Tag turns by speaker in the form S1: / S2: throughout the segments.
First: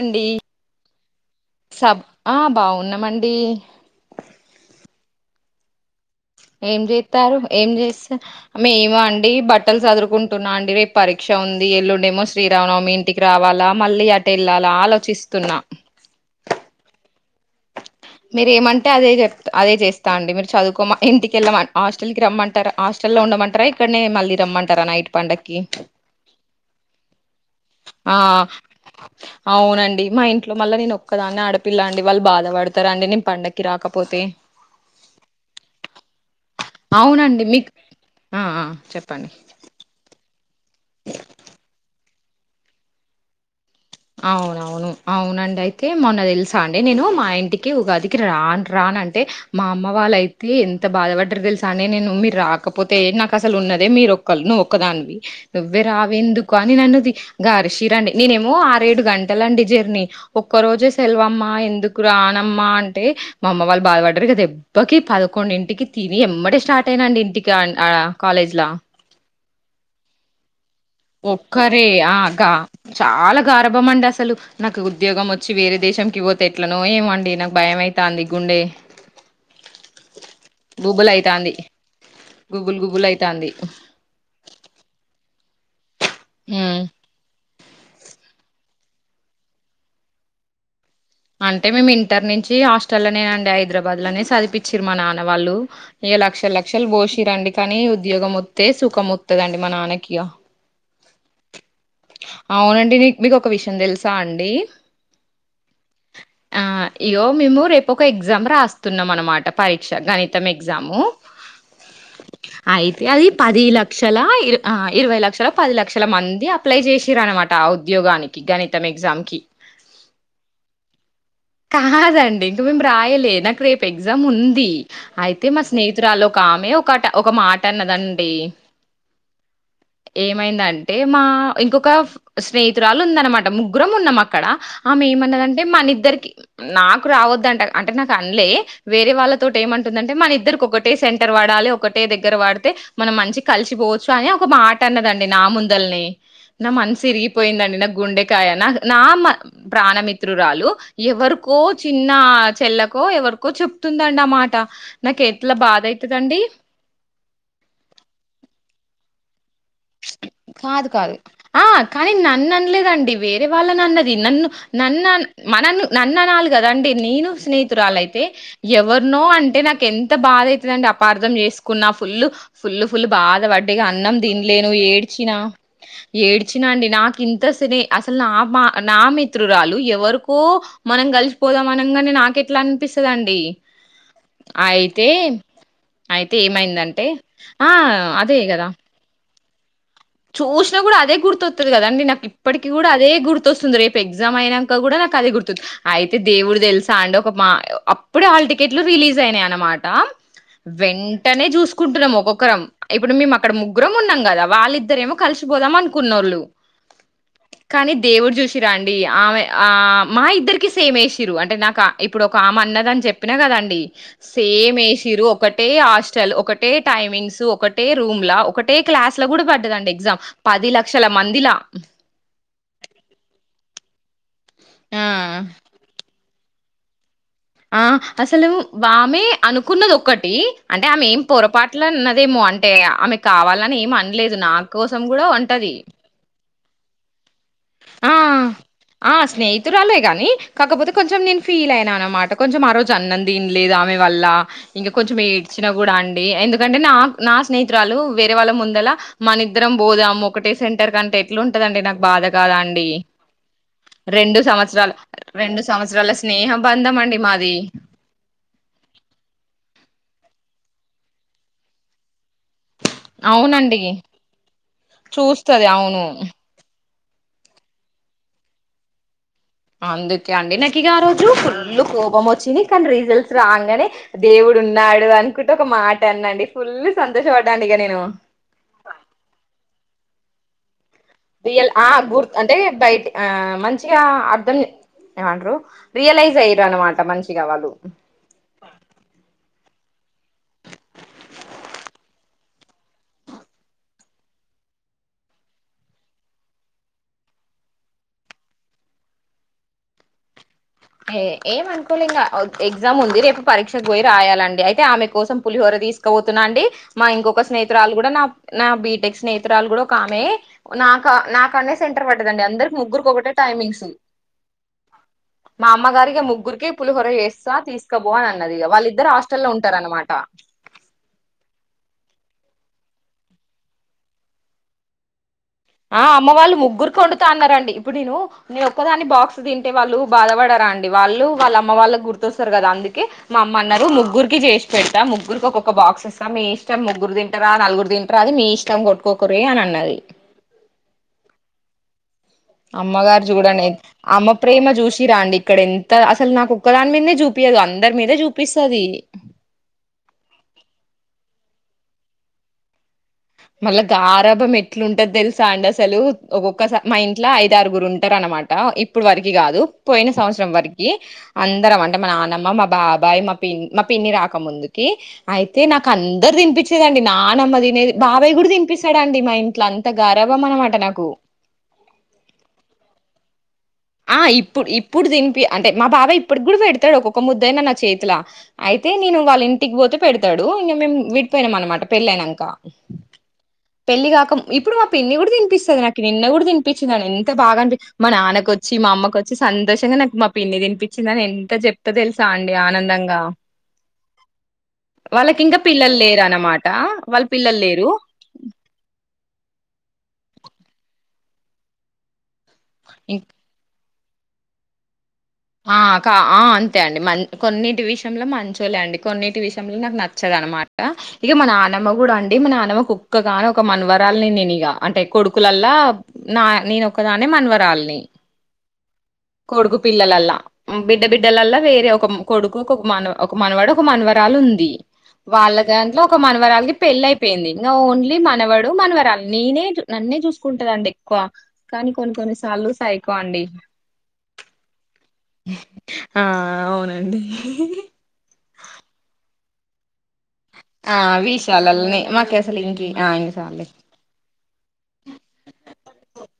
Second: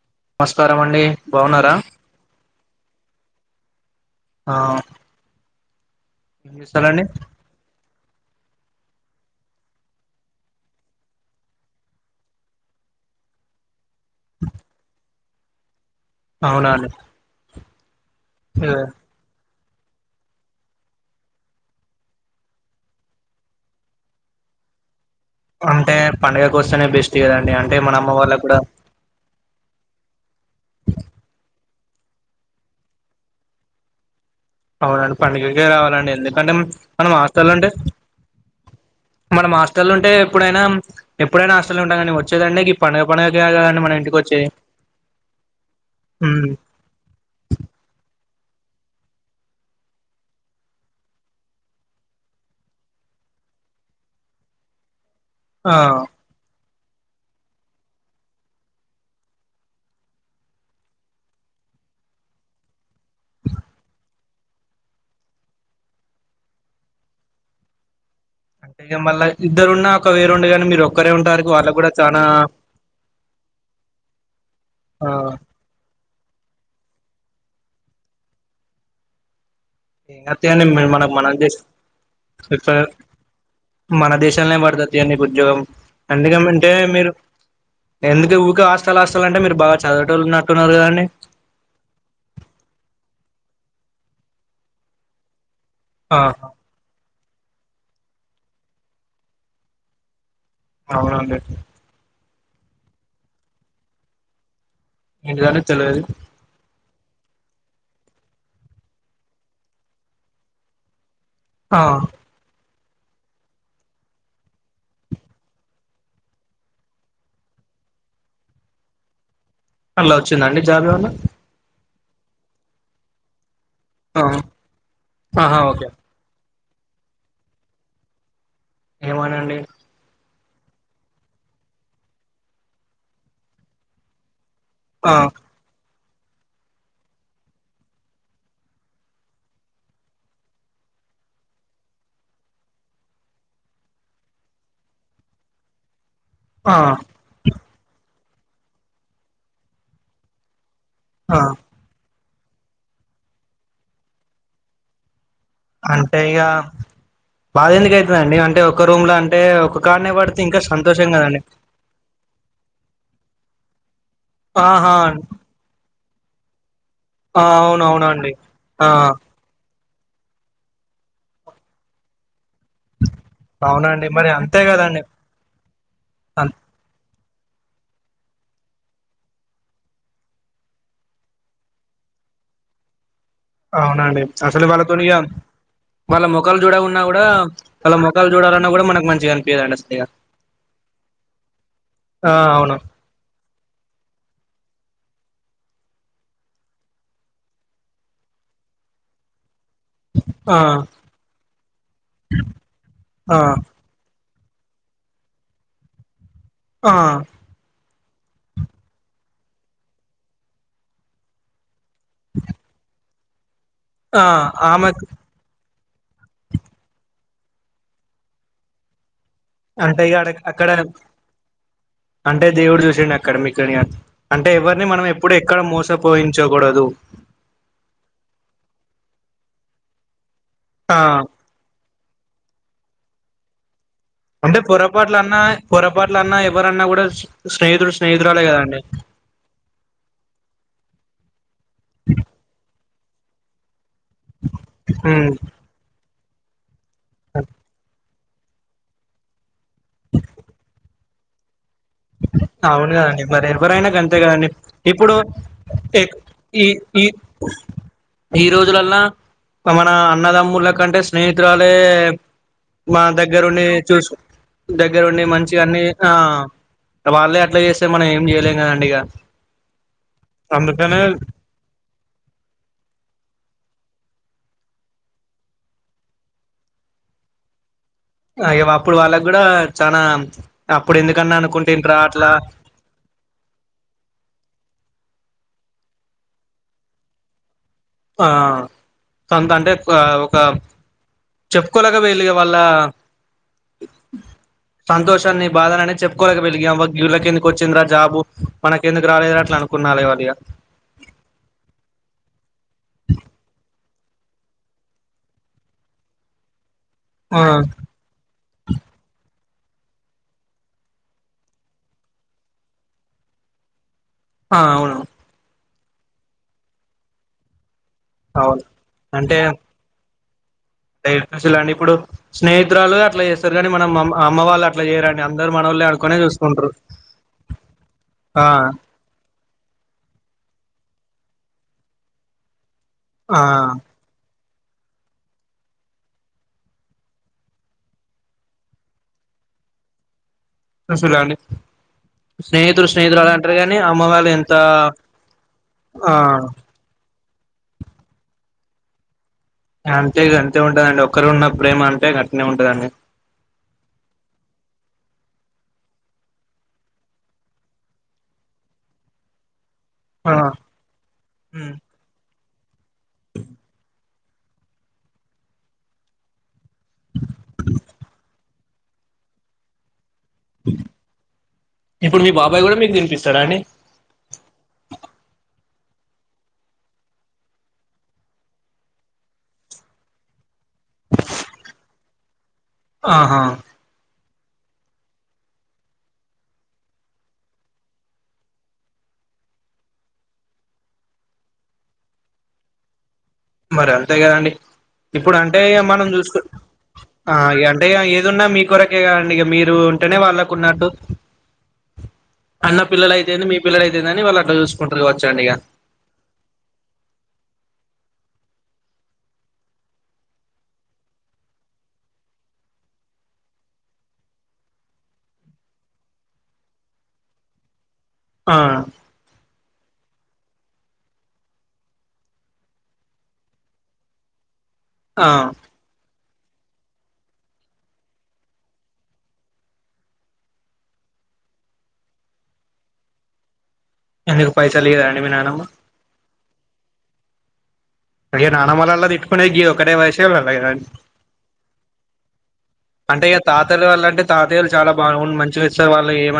S1: అండి
S2: నమస్కారం అండి బాగున్నారా
S1: సబ్ ఆ బాగున్నామండి
S2: ఆ..
S1: ఏం చేతారు ఏం చేస్త మేమ అండి బట్టలు చదురుకుంటున్నా అండి రేపు పరీక్ష ఉంది ఎల్లుండేమో శ్రీరామనవమి ఇంటికి రావాలా మళ్ళీ అట వెళ్ళాలా ఆలోచిస్తున్నా
S2: అవునండి
S1: మీరేమంటే అదే చెప్త అదే చేస్తా అండి మీరు చదుకోమ అదే అదే అదే చేస్తానండి చదువుకోమంటే ఇంటికెళ్ళమన్ హాస్టల్కి రమ్మంటారా హాస్టల్లో ఉండమంటారా ఇక్కడ్నే మళ్ళీ రమ్మంటారా నైట్ పండక్కి
S2: అంటే పండుగకు వస్తేనే బెస్ట్ కదండి అంటే మన అమ్మ
S1: ఆ
S2: వాళ్ళకు కూడా
S1: అవునండి మా ఇంట్లో మళ్ళ నేను ఒక్కదాన్ని ఆడపిల్ల పిల్ల అంటే వాళ్లు బాధపడతారు అత్తర అండి నేను పండక్కి రాకపోతే
S2: అవునండి పండుగకే రావాలండి ఎందుకంటే మనం
S1: అవునండి
S2: హాస్టల్లుంటే
S1: మీకు ఆ ఆ చెప్పండి
S2: మనం హాస్టల్లుంటే ఎప్పుడైనా ఎప్పుడైనా హాస్టల్నే ఉంటాం కదండి వచ్చేదంటే పండగ పండగ కే కదండి మన ఇంటికి వచ్చేది
S1: అవునవును అవునండి అయితే మొన్న
S2: ఉమ్
S1: తెలుసా అండి నేను మా ఇంటికి ఉగాదికి రాన్ రాన్ అంటే మా అమ్మ వాళ్ళయితే ఎంత రానంటే మా అమ్మ వాళ్ళైతే బాధపడ్డరు తెలుసా అనే నేను మీరు రాకపోతే నాకు అసలు ఉన్నదే మీరు ఒక్కళ్లు నువ్వుక్కదానివి
S2: ఆ
S1: నువ్వే రావెందుకు అని నేనన్నది గారిషీరండి నేనేమో అంతే ఏడు గంటలండి జర్నీ ఒక్క రోజే సెల్వమ్మా ఏడు గంటలు జర్నీ ఒక్కరోజే సెలవు ఎందుకు రానమ్మా అంటే మా అమ్మ వాళ్ళు బాధపడ్డారిగ దెబ్బకి పదకొండింటికి తిని ఎమ్మటే స్టార్ట్ అయినా అండి ఇంటికి ఆడ
S2: అంటే మళ్ళై ఇద్దరున్న ఒక వేరుండెగానీ మీరు ఒక్కరే ఉంటారు వాళ్ళకి
S1: ఒక్కరే
S2: కూడా
S1: ఆ
S2: చానా
S1: గా చాలా గారాబం అండి అసలు నాకు
S2: ఆ
S1: ఉద్యోగం వచ్చి వేరే దేశం కి పోతే ఎట్లనో ఏమో అండి నాకు భయమైతాంది గుండే
S2: ఏం కాదు తీయండి మే మనక్ మన దేశం
S1: గుబులు గుబులు అయితాంది
S2: [inaudible] మన దేశాల్నే పడతది తీయండి నీకు ఉద్యోగం ఎందుకమంటే
S1: ఉమ్
S2: మీరు ఎందుకుఊకె హాస చాలా ఆస్తులంటే మీరు బాగా చదివేటోలున్నట్టున్నారు కదండి
S1: అంటే మేము వద్దులనే సదివిపిచ్చిరు మా నాన్న వాళ్ళు ఇగ
S2: ఆహా
S1: లక్షల లక్షలు బోషి చరండి కానీ ఉద్యోగం వస్తే సుఖం వస్తదండి మా నాన్నకి ఇగ
S2: అవునండి
S1: అవునండి నీకు మీకు ఒక విషం తెలుసా అండి
S2: ఏంటిది అండి తెల్వది
S1: ఆ ఇగో మేము రేపు ఒక ఎగ్జామ్ రాస్తున్నాం అన్నమాట పరీక్ష గణితం ఎగ్జాము
S2: ఆ
S1: అయితే అది పది లక్షల ఇర ఆ ఇరవై లక్షల పది లక్షల మంది అప్ అప్లై చేసిరు అన్నమాట ఆ ఉద్యోగానికి గణితం ఎగ్జామ్ కి
S2: అల్లా వచ్చిందా అండి జాబ్ ఏమన్నా
S1: కాదండి ఇంక మేము రాయలే నాకు రేప్
S2: ఆ
S1: పెగ్జామ్ ఉంది అయితే
S2: ఆహా
S1: మా
S2: ఓకే
S1: స్నేహితురాలు ఒక ఆమె మే ఒకట ఒక మాటన్నదండి
S2: ఏమని అండి
S1: ఏమైందంటే మా ఇంకొక ఫ్ స్నేహితురాలు ఉందన్నమాట ముగ్గురం ఉన్న మా అక్కడ ఆమె
S2: ఆ
S1: ఏమన్నదంటే మన ఇద్దరికి నాకు రావొద్దంట అంటే నాకు అన్లే వేరే వాళ్ళతోటి ఏమంటుందంటే మన ఇద్దరికి ఒకటే సెంటర్ వడాలి ఒకటే దగ్గర పడితే మనం మంచి గా కలిసిపోవచ్చు అని ఒక మాట అన్నదండి నా ముందల్నే నా
S2: ఆ
S1: మనసు ఇరిగిపోయిందండి నా గుండె కాయ నా నా ప్రాణమిత్రురాలు
S2: ఆ
S1: ఎవరికో చిన్న చెల్లకో ఎవరికో చెప్తుందండి ఆ మాట నాకు ఎట్లా బాధ
S2: అంటే
S1: అయితదండి
S2: ఇగ బాధ ఎందుకు అయితదండి అంటే ఒక్క రూమ్ ల అంటే అంటే ఒక కాడనే పడితే ఇంకా
S1: కాదు
S2: సంతోషం
S1: కాదు
S2: కదండి
S1: ఆ కానీ నన్ను అనలేదండి వేరే వాళ్ళని అన్నది నన్ను
S2: ఆహా
S1: నన్నునా మన నన్ను నన్ను అనాలి గదండి నేను
S2: ఆ
S1: స్నేహితురాలు అయితే
S2: అవునవునండి ఆ
S1: ఎవరినో అంటే నాకు ఎంత బాధ అయితదండి అపార్థం చేసుకున్నా ఫుల్ ఫుల్లు ఫుల్ బాధ పడ్డ
S2: అవునండి
S1: అన్నం
S2: మరి
S1: తినలే
S2: అంతే
S1: నువ్వు
S2: కదండి
S1: ఏడ్చినా
S2: అన్
S1: ఏడ్చినా అండి నా ఇంత సిని అసలు నా మా నా మిత్రురాలు ఎవరికో మనం కలిసిపోదాం అనగానే నాకెట్లా అనిపిస్తుంది అండి
S2: అవునండి అసలు వాళ్ళతోని ఇగ వాళ్ళ
S1: అయితే
S2: మొఖాలు చూడకున్నా
S1: ఏమైందంటే
S2: కూడా
S1: ఆ
S2: వాళ్ళ మొఖాలు
S1: అదే కదా
S2: చూడాలన్నా కూడా మనకు మంచిగా అన్ ఎదండీ అసల్
S1: చూసినా కూడా అదే గుర్తుతోతది కదాండి నాకు
S2: ఆ
S1: ఇప్పటికీ
S2: అవును
S1: కూడా అదే గుర్తొస్తుంది రేపు ఎగ్జామ్ అయినా కూడా నాకు అదే గుర్తుంది అయితే దేవుడు తెలుసా అండి ఒక మా అప్పుడే హళ్ళ టికెట్లు రిలీజ్ అయినాయి అన్నమాట ఆ
S2: ఆ
S1: వెంటనే చూసుకుంటున్నాం ఒక్కొక్కరం ఇప్పుడు మేము
S2: ఆ
S1: అక్కడ ముగ్గురం ఉన్నాం కదా వాళ్ళిద్ ఇద్దరేమో కలిసిపోదాం అనుకున్నోళ్ళు
S2: ఆ
S1: కానీ దేవుడు చూసిరా అండి ఆమె ఆ మా ఇద్దరికి సేమ్ వేసిర్రు అంటే నాకు ఇప్పుడు ఒక ఆమె అన్నదని చెప్పి చెప్పిన కదా అన్
S2: ఆ
S1: సేమ్
S2: ఆమెకు
S1: వేసిరు ఒకటే హాస్టల్ ఒకటే టైమింగ్స్ ఒకటే రూమ్ లో ఒకటే క్లాస్ లో కూడా
S2: అంటే ఇక అడ అక్కడ అంటే దేవుడు చూసిండు అక్కడ మీకు కర్యా తి అంటే ఎవరిని
S1: ఆ!
S2: మనం ఎప్పుడు ఎక్కడ మోసపోయి చెప్పకూడదు
S1: ఆ అసలు బామె అనుకున్నది ఒకటి అంటే
S2: ఆ
S1: ఆమె ఏం పొరపాట్లు అన్నదేమో అంటే అంటే ఆమె కావాలని ఏమ అన్
S2: అంటే పొరపాట్ల అన్నా పొరపాట్ల అన్నా ఏమ్ ఎవరన్నా కూడా స్నేహితుడు
S1: ఆ
S2: స్నేహితురాలే కదండి
S1: ఆ స్నేహితురాలే కాని కాకపోతే కొంచెం నేన్ ఫీల్ అయిన అనమాట కొంచెం ఆరోజు చ అన్నం తినలేదు ఆమ్ ఆమేవల్ల ఇంకా కొంచెం
S2: ఉమ్
S1: ఏడ్చినా కూడా అండి డి ఎందుకు కంటే నాక్ నా స్నేహితురాలు వేరే వాళ్ళ ముందల మన ఇద్దరం పోదాం ఒకటే సెంటర్ కంటే ఎట్లా ఉంటద అండి నాకు బా
S2: అవునుకదండి మరి ఎవరైనా గంతే
S1: రెండు
S2: కదండి
S1: సంవత్సరాలు
S2: ఇప్పుడు
S1: రెండు
S2: ఎక్
S1: సంవత్సరాల స్నేహ
S2: ఈ
S1: బంధం
S2: ఈ
S1: అండి మాది
S2: ఈ రోజులల్ల మన అన్నతమ్ముల కంటే స్నేహితురాలే మా దగ్గరుండి
S1: అవునండి
S2: చూసు దగ్గరుండి మంచిగా
S1: చూస్తది
S2: అన్ని
S1: అవును
S2: ఆ వాళ్ళే అట్ల చేస్తే మనం ఏం చేయలేం కదండి ఇగ
S1: అందుకే అండి నాకు ఇక ఆ
S2: అందుకనే
S1: రోజు ఫుల్ కోపం వచ్చింది కానీ రీజల్ట్స్ రాంగానే దేవుడు ఉన్నాడు అనుకుట ఒక మాట అనండి ఫుల్ సంతోష పడ్డ అండి ఇక నేను
S2: అయ్యో అప్పుడు వాళ్ళకు కూడా చాన ఆప్
S1: రియల్ ఆ గుర్త్ ఆ అంటే బయటి ఆ మంచిగ అర్ధం ఏమంటారు రియలైజ్ అయరు అనమాట మంచిగా వాళ్ళు
S2: ఆ సంతంటే ఆ ఒక చెప్పుకోలేక వెలిగే వాళ్ళ సంతోషాన్ని బాధనని చెప్పుకోలేక వెలిగే వీళ్ళకే ఎందుకు వచ్చింది రా జాబు మనకెందుకు రాలె అట్లనుకున్నలే ఇక
S1: ఏ ఏమనుకోలే ఇంకా ఎగ్జామ్ ఉంది రేపు పరీక్షకు పోయి రాయాలండి అయితే ఆమె కోసం పులిహోర తీసుకుపోతున్నా అండి మా
S2: ఆ
S1: ఇంకొక స్నేహితురాలు కూడా నా నా బీటెక్ నేర్ప్ స్నేహితురాలు కూడా ఒక ఆమె నా నాకు అనే సెంటర్ పడ్డదండి అందరి ముగ్గురికి ఒకటే టైమింగ్స్
S2: ఆ అవును
S1: మా అమ్మగారికి ముగ్గురికిి పులిహొర వేసేసా తీస్ ఇక పోనన్నది
S2: అవును
S1: వాళ్ళిద్దరు హాస్టల్లో ఉంటారన్నమాట
S2: తెలుసులే అండి ఇప్పుడు స్నేహితురాలు అట్లా చేస్తారు కానీ మనం మ అమ్మ వాళ్ళు అట్లా చేయరండి అందరు మనోళ్ళే
S1: ఆ
S2: అనుకునే
S1: అమ్మ వాళ్ళు
S2: చూసుకుంటారు
S1: ముగ్గురుకొండుత అన్నారంండి ఇప్పుడు నేను
S2: ఆ
S1: నే ఒక్కదాన్ని బాక్స్ తింటే వాళ్ళు బాధపడరా అండి వాళ్ళు వాళ్ళ అమ్మ వాళ్ళ గుర్తొస్తారు కదా అండి కె మా
S2: ఆ
S1: అమ్మ అన్నారు ముగ్గురికిి చేసి పెట్టా ముగ్గురుకి ఒక్కొక్క బాక్స్ ఇస్తా మీ ఇష్టం ముగ్గురు తింటరా నలుగురు తింటారా అది మీ ఇష్టం కొట్టుకోకిరే అని అన్నది
S2: ఫసురాండీ
S1: అమ్మగారు చూడండి అమ్మ
S2: ఎంత
S1: ప్రేమ చూసిరాండి ఇక్కడ ఎంత
S2: ఆ
S1: అసలు నాకు కుక్కదానిమింద చూపి పియ్యదు అందరి మీదే చూపిస్తాది
S2: అంతే ఇక గంతే ఉంటదండి ఒక్కరు ఉన్న ప్రేమ అంతే గట్నే ఉంటదండి
S1: మళ్ళా గారభం ఎట్లుంటది తెలుసా అండి అసలు ఒక్కొక్కసారి మా ఇంట్లో ఐదారుగురు ఉంటారు అనమాట ఇప్పుడి వరకి కాదు పోయిన
S2: ఆ
S1: సంవత్సరం వరికీ
S2: హ్మ్
S1: అందరం అంటే మన నాన్నమ్మ మ్మ బాద్ బయి మా పిన్ని మా పిన్ని రా క ముందుకి అయితే నాకు అందరు తినిపించేదండి నానమ్మ తినేది బాబాయ్ కూడా తినిపిస్తదండి మా ఇంట్లో అంతకు
S2: ఇప్పుడు మీ బాబాయ్ గూడా మీకు తినిపిస్ తడ అండీ
S1: ఆ ఇప్పు ఇప్పుడు దీని అంటే మా బాబా ఇప్పుడుకి కూడా పెడతడు ఒక్కొక్క ముద్దయినా నా చేతిల అయితే నేను వాళ్ళ ఇంటికి ఓతే పెడతడు ఇంగ మేము విడిపోయినాం అనమాట పెళ్లయినంక
S2: ఆహా
S1: ఇప్పుడు మా పిన్ని గుడా తిపిస్తుంది నాకు నిన్న కూడా తినిపించినాని ఎంత బాగా అనిపి మా నాన్న కొచ్చి చ్చి మా అమ్మ కొచ్చి సంతోషంగా నకు మా పిన్ని తినిపించిందని ఎంత చెప్త తెలుసా అండి ఆనందంగా
S2: మరి అంతే గదండి ఇప్పుడు
S1: వాళ్ళకి ఇంకా
S2: అంటేఇగ
S1: పిల్లలు
S2: మనం
S1: లేరు
S2: జూసుకు
S1: అన్నమాట వాళ్ళు
S2: ఆ
S1: పిల్లలు
S2: ఇగ అంటే
S1: లేరు
S2: ఏదున్నా మీ కొరకే గద ఇగ మీరు ఉంటేనే వాళ్ళకు ఉన్నట్టు అన్న పిల్ల
S1: ఇం
S2: లయితేంది మీ పిల్ల అతే దని వాళ్ళ అట్ల జూసుకుంటరు గావచ్చు
S1: ఆ కా ఆ అంతే అండి మలి కొన్నిటి విషయంలో మంచి చోలే అండి కొన్నిటి విషయంలో నాకు నచ్చదనమాట ఇగ మా నానమ్మ గుడా అండి మన నానమ్మ కి ఒక్కగాని ఒక మన్వరాలని నేను ఇగా అంటే కొడుకులల్లా నా నేనొక్కదానే మన్వరాలిని
S2: ఆ
S1: పిల్లలల్లా బిడ్డ బిడ్డలల్ల వేరే ఒక కొడుకు ఒక మనవ ఒక మనవడ ఒక మన్వరాలు ఉంది
S2: ఆ
S1: వాళ్ళ దాన్లో ఒక మనవరాలకిి పెళ్ళి అయిపోయింది నా ఓన్లీ మనవడు మనవరాలు నేనేజూ నన్నే జూసుకుంటరండి ఎక్కువ కానీ కొన్ని కొన్ని సార్లు సైకో అండి
S2: ఎందుకు పైసలు లియరండి మీ నానమ్మ
S1: ఆ అవునండి
S2: ఈ నానమ్మలల్ల తిట్టుకొనే గీయోక్కటె వయసు
S1: ఆ విశలల్లనే మాకు అసలు ఇంక ఆ ఇంకసాలి
S2: ఏలు చాలా బాగు మంచి విలిసే వాళ్ళ ఏమ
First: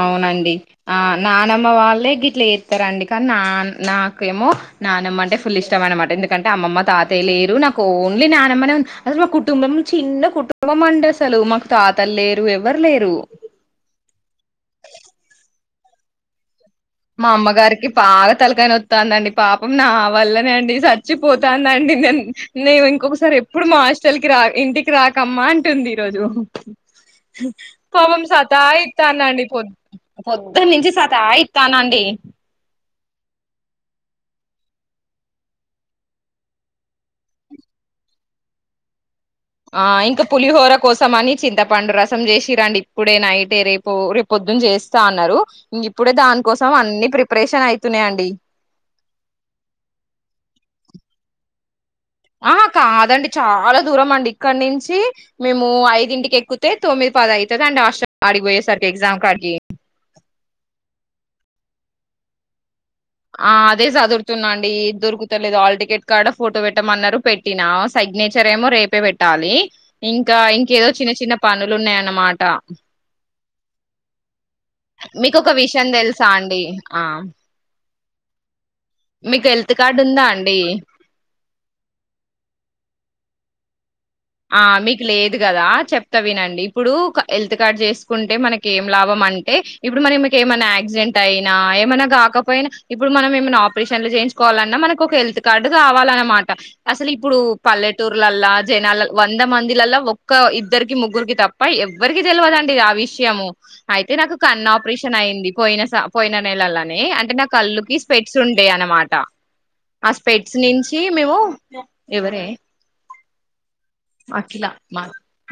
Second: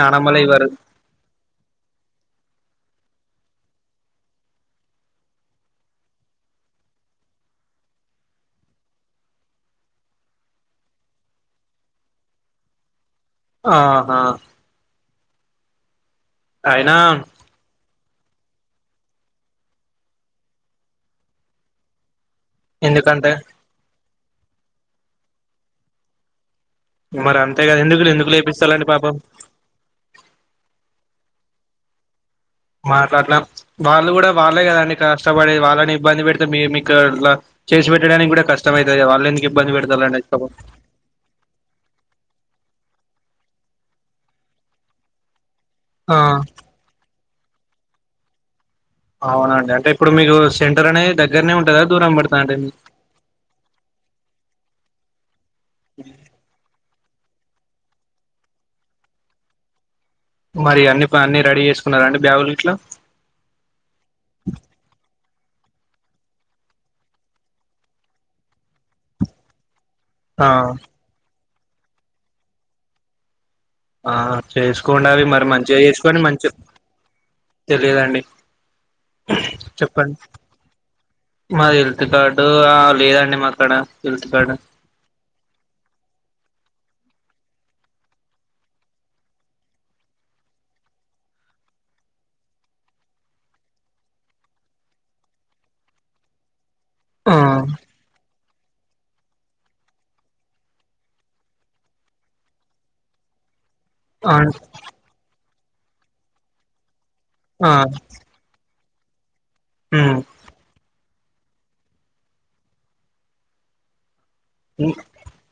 S1: అవునండి ఆ నానమ్మ వాళ్ళే గిట్ల జెత్తరండి కానీ నానా నాకేమో నానమ్మ అంటే ఫుల్ ఇష్టం అనమాట ఎందుకంటే అమ్మమ్మ తాతయ లేరు నాకు ఓన్లీ నానమ్మనే ఉ అసలు మా కుటుంబం చిన్న కుటుంబంమండి అసలు మాకు తాతలు లేరు ఎవరు లేరు
S2: ఆహా అయినా
S1: మా అమ్మగారికి బాగా తలకాయనోదండి పాపం నా వల్లనే అండి చచ్చిపోతదండి నేను నే ఓ
S2: ఎందుకంటే
S1: ఇంకొకసారి ఎప్పుడు మా ఆ అసలకి రా ఇంటికి రాకమ్మా అంటుంది ఈరోజు
S2: మరి అంతే కదా ఎందుకు
S1: పాపం
S2: ఎందుకు
S1: సతా
S2: లేపిస్తాలండి పాపం
S1: ఇతనండిపో ప పొద్దటి నుంచి నుండీ సతాయి తానండి
S2: మాట్లాడలాం వాళ్ళు కూడా వాళ్ళే కదండి కష్టపడే వాళ్ళని ఇబ్బంది పెడితే మీ మీకు ఇలా చేసి పెట్టడానికి కూడా కస్టమైతది వల్లే
S1: ఆ ఇంకా పులిహోర కోసం అని చింతపండు రసం చేసి రండి ఇప్పుడే నైటే రేపు రేపు పొద్దున్న చేస్తా అన్నారు ఇప్పుడే
S2: ఆ
S1: దాని కోసం అన్ని ప్రిప ఆపరేషన్ అయితునయి అండి
S2: అవునండి అంటే ఇప్పుడు మీకు సెంటర్ అనే దగ్గరనే ఉంటదా దూరం
S1: ఆహా
S2: పడతాదండి
S1: కాదండి చాలా దూరం అండి ఇక్కడ నుంచి [unintelligible] మేము ఐదింటికి ఎక్కుతే తొమ్మిది పద అయితాదండి హాస్టల్ అడికిపోయే సరికి ఎగ్జామ్ కడికీ
S2: మరి అన్ని రెడీ చేసుకున్నార అండి బ్యాగులు గిట్ల
S1: ఆ అదే చదురుతున్నాండి దొరుకు పట్టలేదు ఆల్ టికెట్ కాడ ఫోటో పెట్టమన్నరు పెట్టినా సిగ్నేచర్ ఏమో రేపే పెట్టాలి ఇంకా
S2: ఆ
S1: ఇంకేదో చిన్న చిన్న పనులున్నయన్నమాట
S2: ఆ చేస్కోండి అవి
S1: మీకు
S2: మరి
S1: ఒక
S2: మంచిగా
S1: విషయం
S2: చేస్కోని
S1: తెలుసా
S2: మంచి
S1: అండి ఆ
S2: తెలియదండి
S1: మీకు హెల్త్ కార్డు
S2: చెప్పండి
S1: ఉందా అండి
S2: మా హెల్త్ కార్డు ఆ లేదండి మాక్ ఎక్కడ
S1: ఆ మీకు లేదు కదా చెప్తా వినండి ఇప్పుడూ హెల్త్ కార్డ్ చేస్కుంటే మనక్ ఏం లాభం అంటే ఇప్పుడు మరి మీకేమైనా యాక్సిడెంట్ అయినా ఏమైనా కాకపోయినా ఇప్పుడు మనం ఏమైనా ఆపరేషన్లు చేయించుకోవాలన్నా మనక్ ఒక హెల్త్ కార్డు కావాలన్నమాట అసల్
S2: ఆ
S1: ఇప్పుడు పల్లెటూర్లల్లా జనాలల్ వంద మందిలల్ల ఒక్క ఇద్దర్కి ముగ్గుర్కి తప్ప ఎవ్వరికి తెల్వదండి ఆ విషయము అయితే
S2: ఆ
S1: నాకు కన్ను ఆపరేషన్ అయ్యింది పోయిన స పోయిన నెలలనే అన్ అంటే నా
S2: ఆ
S1: కళ్ళుకి స్పెట్స్ ఉండే మాట. ఆ
S2: ఉమ్
S1: స్పెట్స్ నుంచి కీ మేము ఎవరే అఖిలా
S2: నీ
S1: మా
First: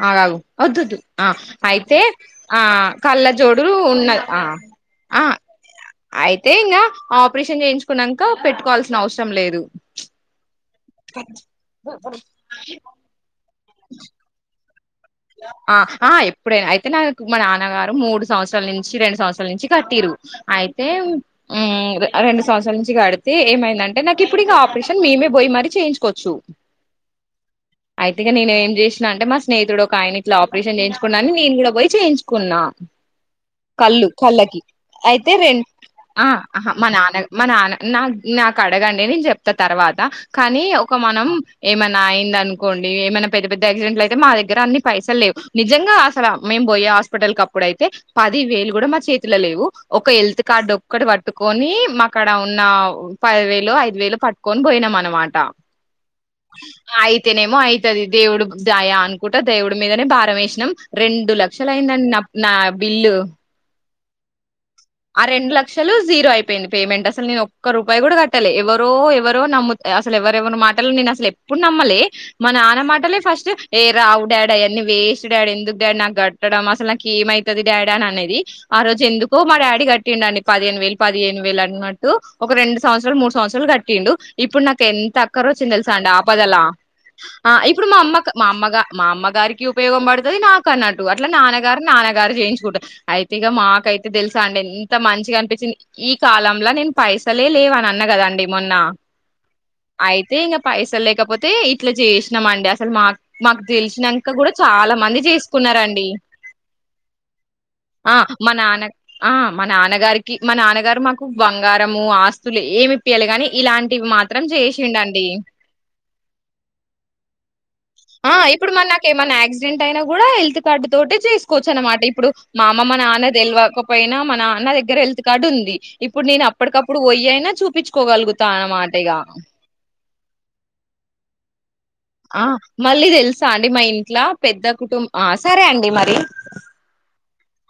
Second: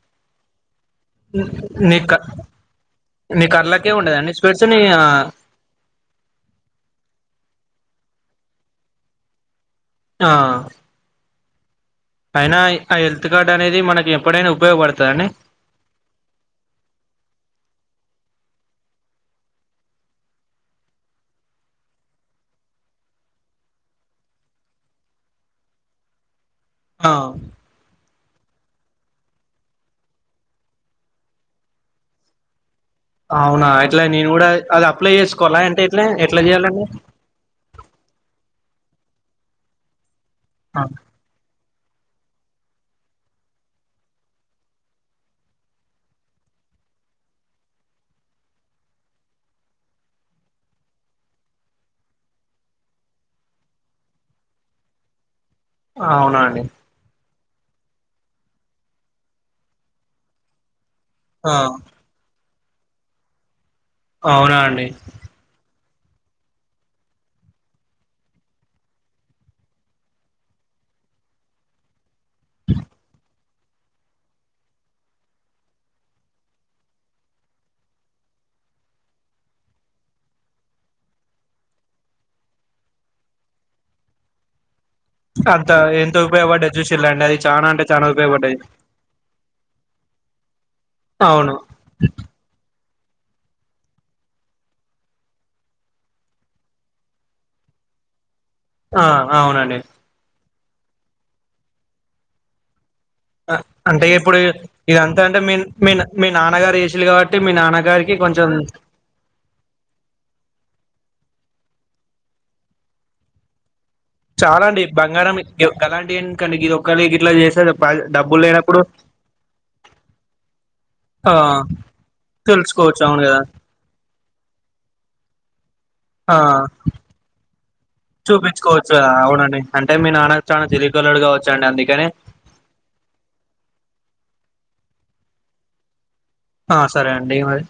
S1: ఆగగు వద్దవద్దు ఆ
S2: నీ
S1: అయితే
S2: క
S1: ఆ కళ్ళ
S2: నీ
S1: జోడు
S2: కళ్ళకే
S1: ఉన్నాయ్
S2: ఉండదండి
S1: ఆ
S2: స్పెట్స్ నీ
S1: ఆ అయితే ఇంగ ఆపరేషన్ చేయించుకున్నాక పెట్టుకోవాల్సిన అవసరం లేదు.
S2: ఆ అయినా ఆ హెల్త్ కార్డ్ అనేది మకెప్పుడైనా ఉపయోగపడ్
S1: ఆ ఆ ఎప్పుడైనా అయితే నాకు మా నాన్నగారు మూడు సంవత్సరాల నుంచి రెండు సంవత్సరాల నుంచి కట్టింరు. అయితే మ్ రెండు సంవత్సరాల నుంచి కడితే ఏమైందంటే నాకిప్పుడిక ఆపరేషన్ మేమే పోయి మరీ చేయించుకోవచ్చు.
S2: ఆ
S1: అయితే ఇగ నేను ఏం చేసినా అంటే మా స్నేహితుడు ఒకాయన ఇట్ల ఆపరేషన్ చేయించుకున్నా అని నేను కుడా పోయి చేయించుకున్నా.
S2: అవునా ఇట్లా
S1: కళ్ళు
S2: నేను కూడా
S1: కళ్ళకి
S2: అది అప్లై
S1: అయితే రెం
S2: చేసుకోవాలా అంటే ఎట్లా
S1: ఆ
S2: ఎట్లా చేయాలండి
S1: మా నాన్న మా నాన్న నాక్ నాక్ కడగండి నేన్ చెప్తా తర్వాత కానీ
S2: ఆ,
S1: ఒక మనం ఏమైనా అయిందన్కోండి ఏమైనా పెద్ద పెద్ద యాక్సిడెంట్లయితే మా దగ్గర అన్ని పైసల్ లేవు నిజంగా అసల మేం పోయే హాస్పిటల్ కప్పుడయితే పది వేలు గుడా మా చేతిల లేవు. ఒక హెల్త్ కార్డ్ ఒక్కటే పట్టుకోని మా కాడ ఉన్న పది వేలో ఐదు వేలో పట్టుకొని పోయినం అన్నమాట.
S2: అవునా అండి
S1: అతేనేమో అవుతది దేవుడు దాయ అనుకుంటట దేవుడు మీదనే భారమేసినం రెండు
S2: ఆ
S1: లక్షల అయిందండి నా నా బిల్లు
S2: అవునాండి
S1: ఆరెండు లాక్ లక్ష జీరో అయిపోయింది పేమెంట్ అసలు నేను ఒక్క రూపాయి కూడా కట్టలే ఎవరో ఎవరో నమ్ము అసలు ఎవరెవ మాటలు నేను అసలు ఎప్పుడు నమ్మలే మా నాన్న మాటలే ఫస్ట్ ఏ రావు డాడీ అవన్నీ వేస్ట్ డాడీ ఎందుకు డాడీ నాకు కట్టడం అసలు నాకు ఏమవుతుది డాడీ అని అనేది ఆ రోజు ఎందుకో మా డాడీ కట్టిండిండి పదిహేను వేలు పదిహేను వేలు అన్నట్టు ఒక రెండు సంవత్సరాలు మూడు సంవత్సరాలు కట్టిండు ఇప్పుడు నాకు టెన్త్ అక్కర్
S2: అంత
S1: వచ్చి తెలుసా అండి
S2: ఎంత
S1: ఆపదలా
S2: ఉపయోగపడ్డది చూసిల్లండి అది
S1: ఆ
S2: చానా అంటే
S1: ఇప్పుడు మా
S2: చానా
S1: అమ్మ మా
S2: ఉపయోగపడ్డది
S1: అమ్మగ మా అమ్మ గారికి ఉపయోగ పడుతుంది నా కన్నాాట్టు అట్లా
S2: అవును
S1: నాన్నగారు నాన్నగారు చేయించుకుూటారు అయితే ఇక మాక అైతే తెలుసా అండి ఇంత మంచిగా అనిపించింది ఈ కాలంలో నేను పైసలే లేవ అని అన్న కదాండి
S2: ఆ అవునండి
S1: పైస లేకపోతే ఇట్లా చేసినాంమండి అసలు మాకు
S2: అంటే
S1: తెలిసినంక
S2: ఇప్పుడు
S1: కూడా చాలా మంది
S2: ఇదంతా అంటే మీ మీ
S1: చేసుకున్నారండి
S2: మీ నాన్నగారు వసలు కాబట్టి మీ నాన్నగారికి
S1: ఆ
S2: కొంచెం
S1: మా నాన్న ఆ మా నాన్నగారికి మా నాన్నగారు మాకు బంగారము ఆస్తులు ఏమి ఇప్పయాలిగాని ఇలాంటి
S2: చాలా అండి బంగారం అలాంటివి ఎందుకు అండి ఇది ఒకళ ఇట్లా చేసేది
S1: ఆ ఇప్పుడు మన నాక ఏమైన్నా యాక్సిడెంట్ అయినా కూడా హెల్త్ కార్డు తోట
S2: ఆ
S1: చేసుకోవచ్చు అనమాట ఇప్పుడు మా అమ్మ మా
S2: తెలుసుకోవచ్చు అవును
S1: నాన్న
S2: కదా
S1: తెలివకపోయినా మన నాన్న దగ్గర హెల్త్ కార్డు ఉంది ఇప్పుడు
S2: ఆ
S1: నేను అప్పటికప్పుడు పోయి అయినా చూపించుకోగలుగుతా అన్నమాట
S2: చూపించుకోవచ్చు
S1: ఇగ
S2: అవునండి అంటే మీ నాన్న చనా చిరిగలడుగా వచ్చాండి అందుక
S1: ఆ మళ్ళీ తెలుసా అండి మా ఇంట్ల పెద్ద కుటుం సరే అండి మరి
S2: ఆ సరే అండి ఈ మరి